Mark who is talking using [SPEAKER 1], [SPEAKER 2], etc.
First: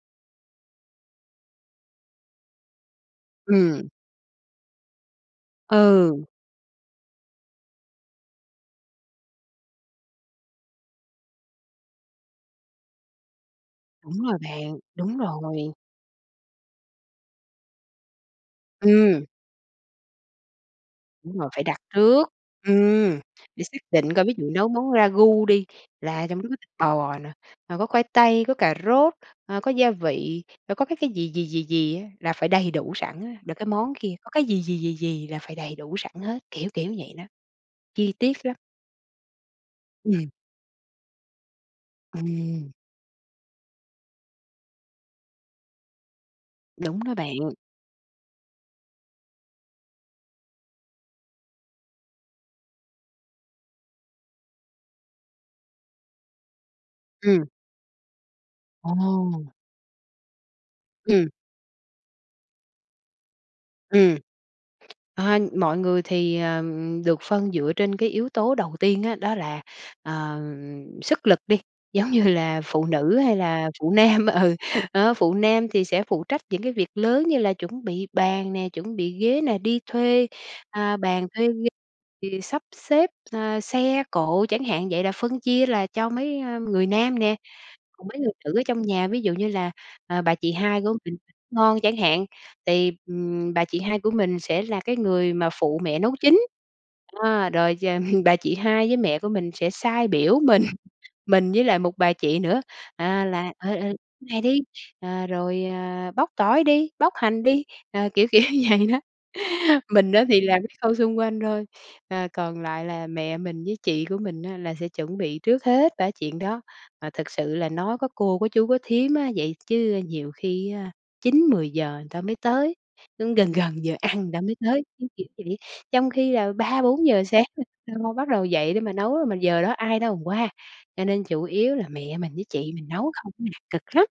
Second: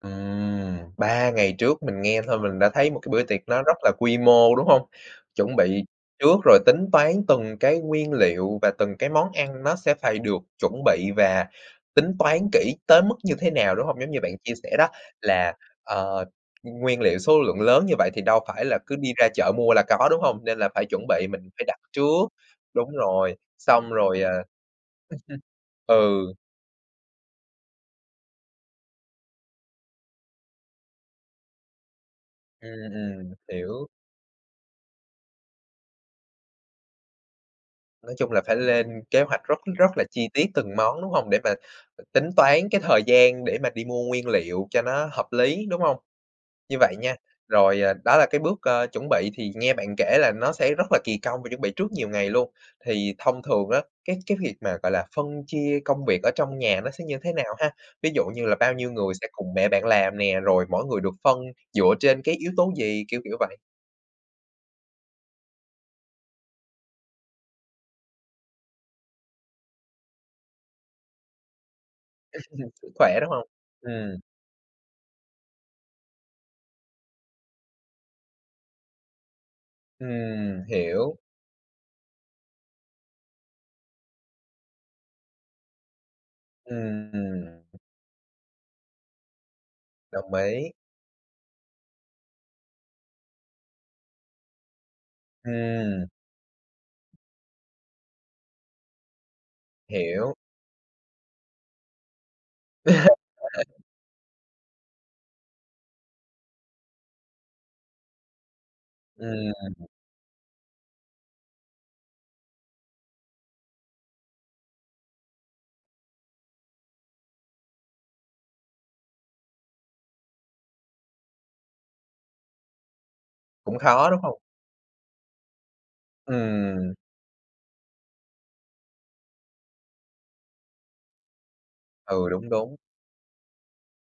[SPEAKER 1] Ừm, 3 ngày trước, mình nghe thôi mình đã thấy một cái bữa tiệc nó rất
[SPEAKER 2] Ừm.
[SPEAKER 1] là quy mô, đúng hông? Chuẩn bị
[SPEAKER 2] Ừ.
[SPEAKER 1] trước rồi tính toán từng cái nguyên liệu và từng cái món ăn nó sẽ phải được chuẩn bị và tính toán kỹ tới mức như thế nào, đúng hông? Giống như
[SPEAKER 2] Đúng
[SPEAKER 1] bạn
[SPEAKER 2] rồi
[SPEAKER 1] chia sẻ
[SPEAKER 2] bạn,
[SPEAKER 1] đó
[SPEAKER 2] đúng
[SPEAKER 1] là,
[SPEAKER 2] rồi.
[SPEAKER 1] ờ, nguyên liệu số lượng lớn như vậy thì đâu phải là cứ đi
[SPEAKER 2] Ừm.
[SPEAKER 1] ra chợ mua là có, đúng hông? Nên là phải chuẩn bị,
[SPEAKER 2] Đúng rồi,
[SPEAKER 1] mình phải
[SPEAKER 2] phải
[SPEAKER 1] đặt
[SPEAKER 2] đặt
[SPEAKER 1] trước.
[SPEAKER 2] trước.
[SPEAKER 1] Đúng
[SPEAKER 2] Ừm,
[SPEAKER 1] rồi,
[SPEAKER 2] để xác
[SPEAKER 1] xong
[SPEAKER 2] định
[SPEAKER 1] rồi
[SPEAKER 2] coi
[SPEAKER 1] à
[SPEAKER 2] ví dụ nấu món ra gu đi, là
[SPEAKER 1] ừ.
[SPEAKER 2] trong đó có thịt bò nè, rồi có khoai tây, có cà rốt, ờ, có gia vị, rồi có cái cái gì, gì, gì, gì á, là phải đầy
[SPEAKER 1] Ừm,
[SPEAKER 2] đủ sẵn
[SPEAKER 1] ừm,
[SPEAKER 2] á. Rồi cái
[SPEAKER 1] hiểu.
[SPEAKER 2] món kia, có cái gì, gì, gì, gì là phải đầy đủ sẵn hết, kiểu, kiểu, vậy đó, chi
[SPEAKER 1] Nói chung là
[SPEAKER 2] tiết lắm
[SPEAKER 1] phải lên kế hoạch rất rất là chi
[SPEAKER 2] Ừm.
[SPEAKER 1] tiết từng món, đúng hông? Để mà tính toán
[SPEAKER 2] Ừm.
[SPEAKER 1] cái thời gian để mà đi mua nguyên liệu cho nó hợp lý, đúng hông? Như vậy
[SPEAKER 2] Đúng đó
[SPEAKER 1] nha,
[SPEAKER 2] bạn.
[SPEAKER 1] rồi, à, đó là cái bước, ờ, chuẩn bị thì nghe bạn kể là nó sẽ rất là kỳ công và chuẩn bị trước nhiều ngày luôn. Thì thông thường á, cái cái việc mà, gọi là, phân chia công việc ở trong nhà nó sẽ như thế
[SPEAKER 2] Ừm.
[SPEAKER 1] nào ha? Ví dụ như là bao nhiêu người sẽ
[SPEAKER 2] Ồ.
[SPEAKER 1] cùng mẹ bạn làm nè, rồi mỗi người được
[SPEAKER 2] Ừm.
[SPEAKER 1] phân dựa trên cái yếu tố gì? Kiểu, kiểu, vậy.
[SPEAKER 2] Ừm. Ờ, mọi người thì, ờ, ừm, được phân dựa trên cái yếu tố đầu tiên á, đó là, ờ, ờm, sức lực đi. Giống như là phụ nữ
[SPEAKER 1] Khỏe, đúng
[SPEAKER 2] hay
[SPEAKER 1] hông?
[SPEAKER 2] là phụ
[SPEAKER 1] Ừm.
[SPEAKER 2] nam, ừ, đó, phụ nam thì sẽ phụ trách những cái việc lớn như là chuẩn bị bàn nè, chuẩn bị ghế nè, đi thuê,
[SPEAKER 1] Ừm,
[SPEAKER 2] à,
[SPEAKER 1] hiểu.
[SPEAKER 2] bàn thuê ghế thì sắp xếp, ờ, xe cộ chẳng hạn vậy là phân chia là cho mấy, ơ, người
[SPEAKER 1] Ừm,
[SPEAKER 2] nam nè.
[SPEAKER 1] ừm.
[SPEAKER 2] Còn mấy người nữ ở trong nhà ví dụ như là, à, bà
[SPEAKER 1] Đồng
[SPEAKER 2] chị
[SPEAKER 1] ý.
[SPEAKER 2] hai của mình nấu ăn ngon chẳng hạn, thì, ừm, bà chị hai của mình sẽ là cái người mà phụ mẹ
[SPEAKER 1] Ừm.
[SPEAKER 2] nấu chính. Đó, rồi ch ừm, bà chị hai với mẹ của mình sẽ sai
[SPEAKER 1] Hiểu.
[SPEAKER 2] biểu mình, mình với lại một bà chị nữa, à là, ờ, ờ, "Này đi!" Ờ, rồi, ờ, "Bóc tỏi đi, bóc hành đi!" Ờ, kiểu, kiểu, vậy đó.
[SPEAKER 1] Ừm.
[SPEAKER 2] Mình á thì làm cái khâu xung quanh thôi, à, còn lại là mẹ mình với chị của mình á là sẽ chuẩn bị trước hết ba cái chuyện đó. Mà thực sự là nói có cô, có chú, có thím á vậy chứ nhiều khi, ơ, 9:00-10:00 người ta mới tới, cũng gần
[SPEAKER 1] Cũng
[SPEAKER 2] gần giờ
[SPEAKER 1] khó, đúng
[SPEAKER 2] ăn người
[SPEAKER 1] hông?
[SPEAKER 2] ta mới tới, cứ kiểu vậy. Trong khi là ba
[SPEAKER 1] Ừm.
[SPEAKER 2] bốn giờ sáng là lo lo bắt đầu dậy để mà nấu, mà giờ đó ai đâu mà qua. Cho nên chủ yếu là mẹ
[SPEAKER 1] Ừ,
[SPEAKER 2] mình với
[SPEAKER 1] đúng,
[SPEAKER 2] chị
[SPEAKER 1] đúng.
[SPEAKER 2] mình nấu không à, cực lắm!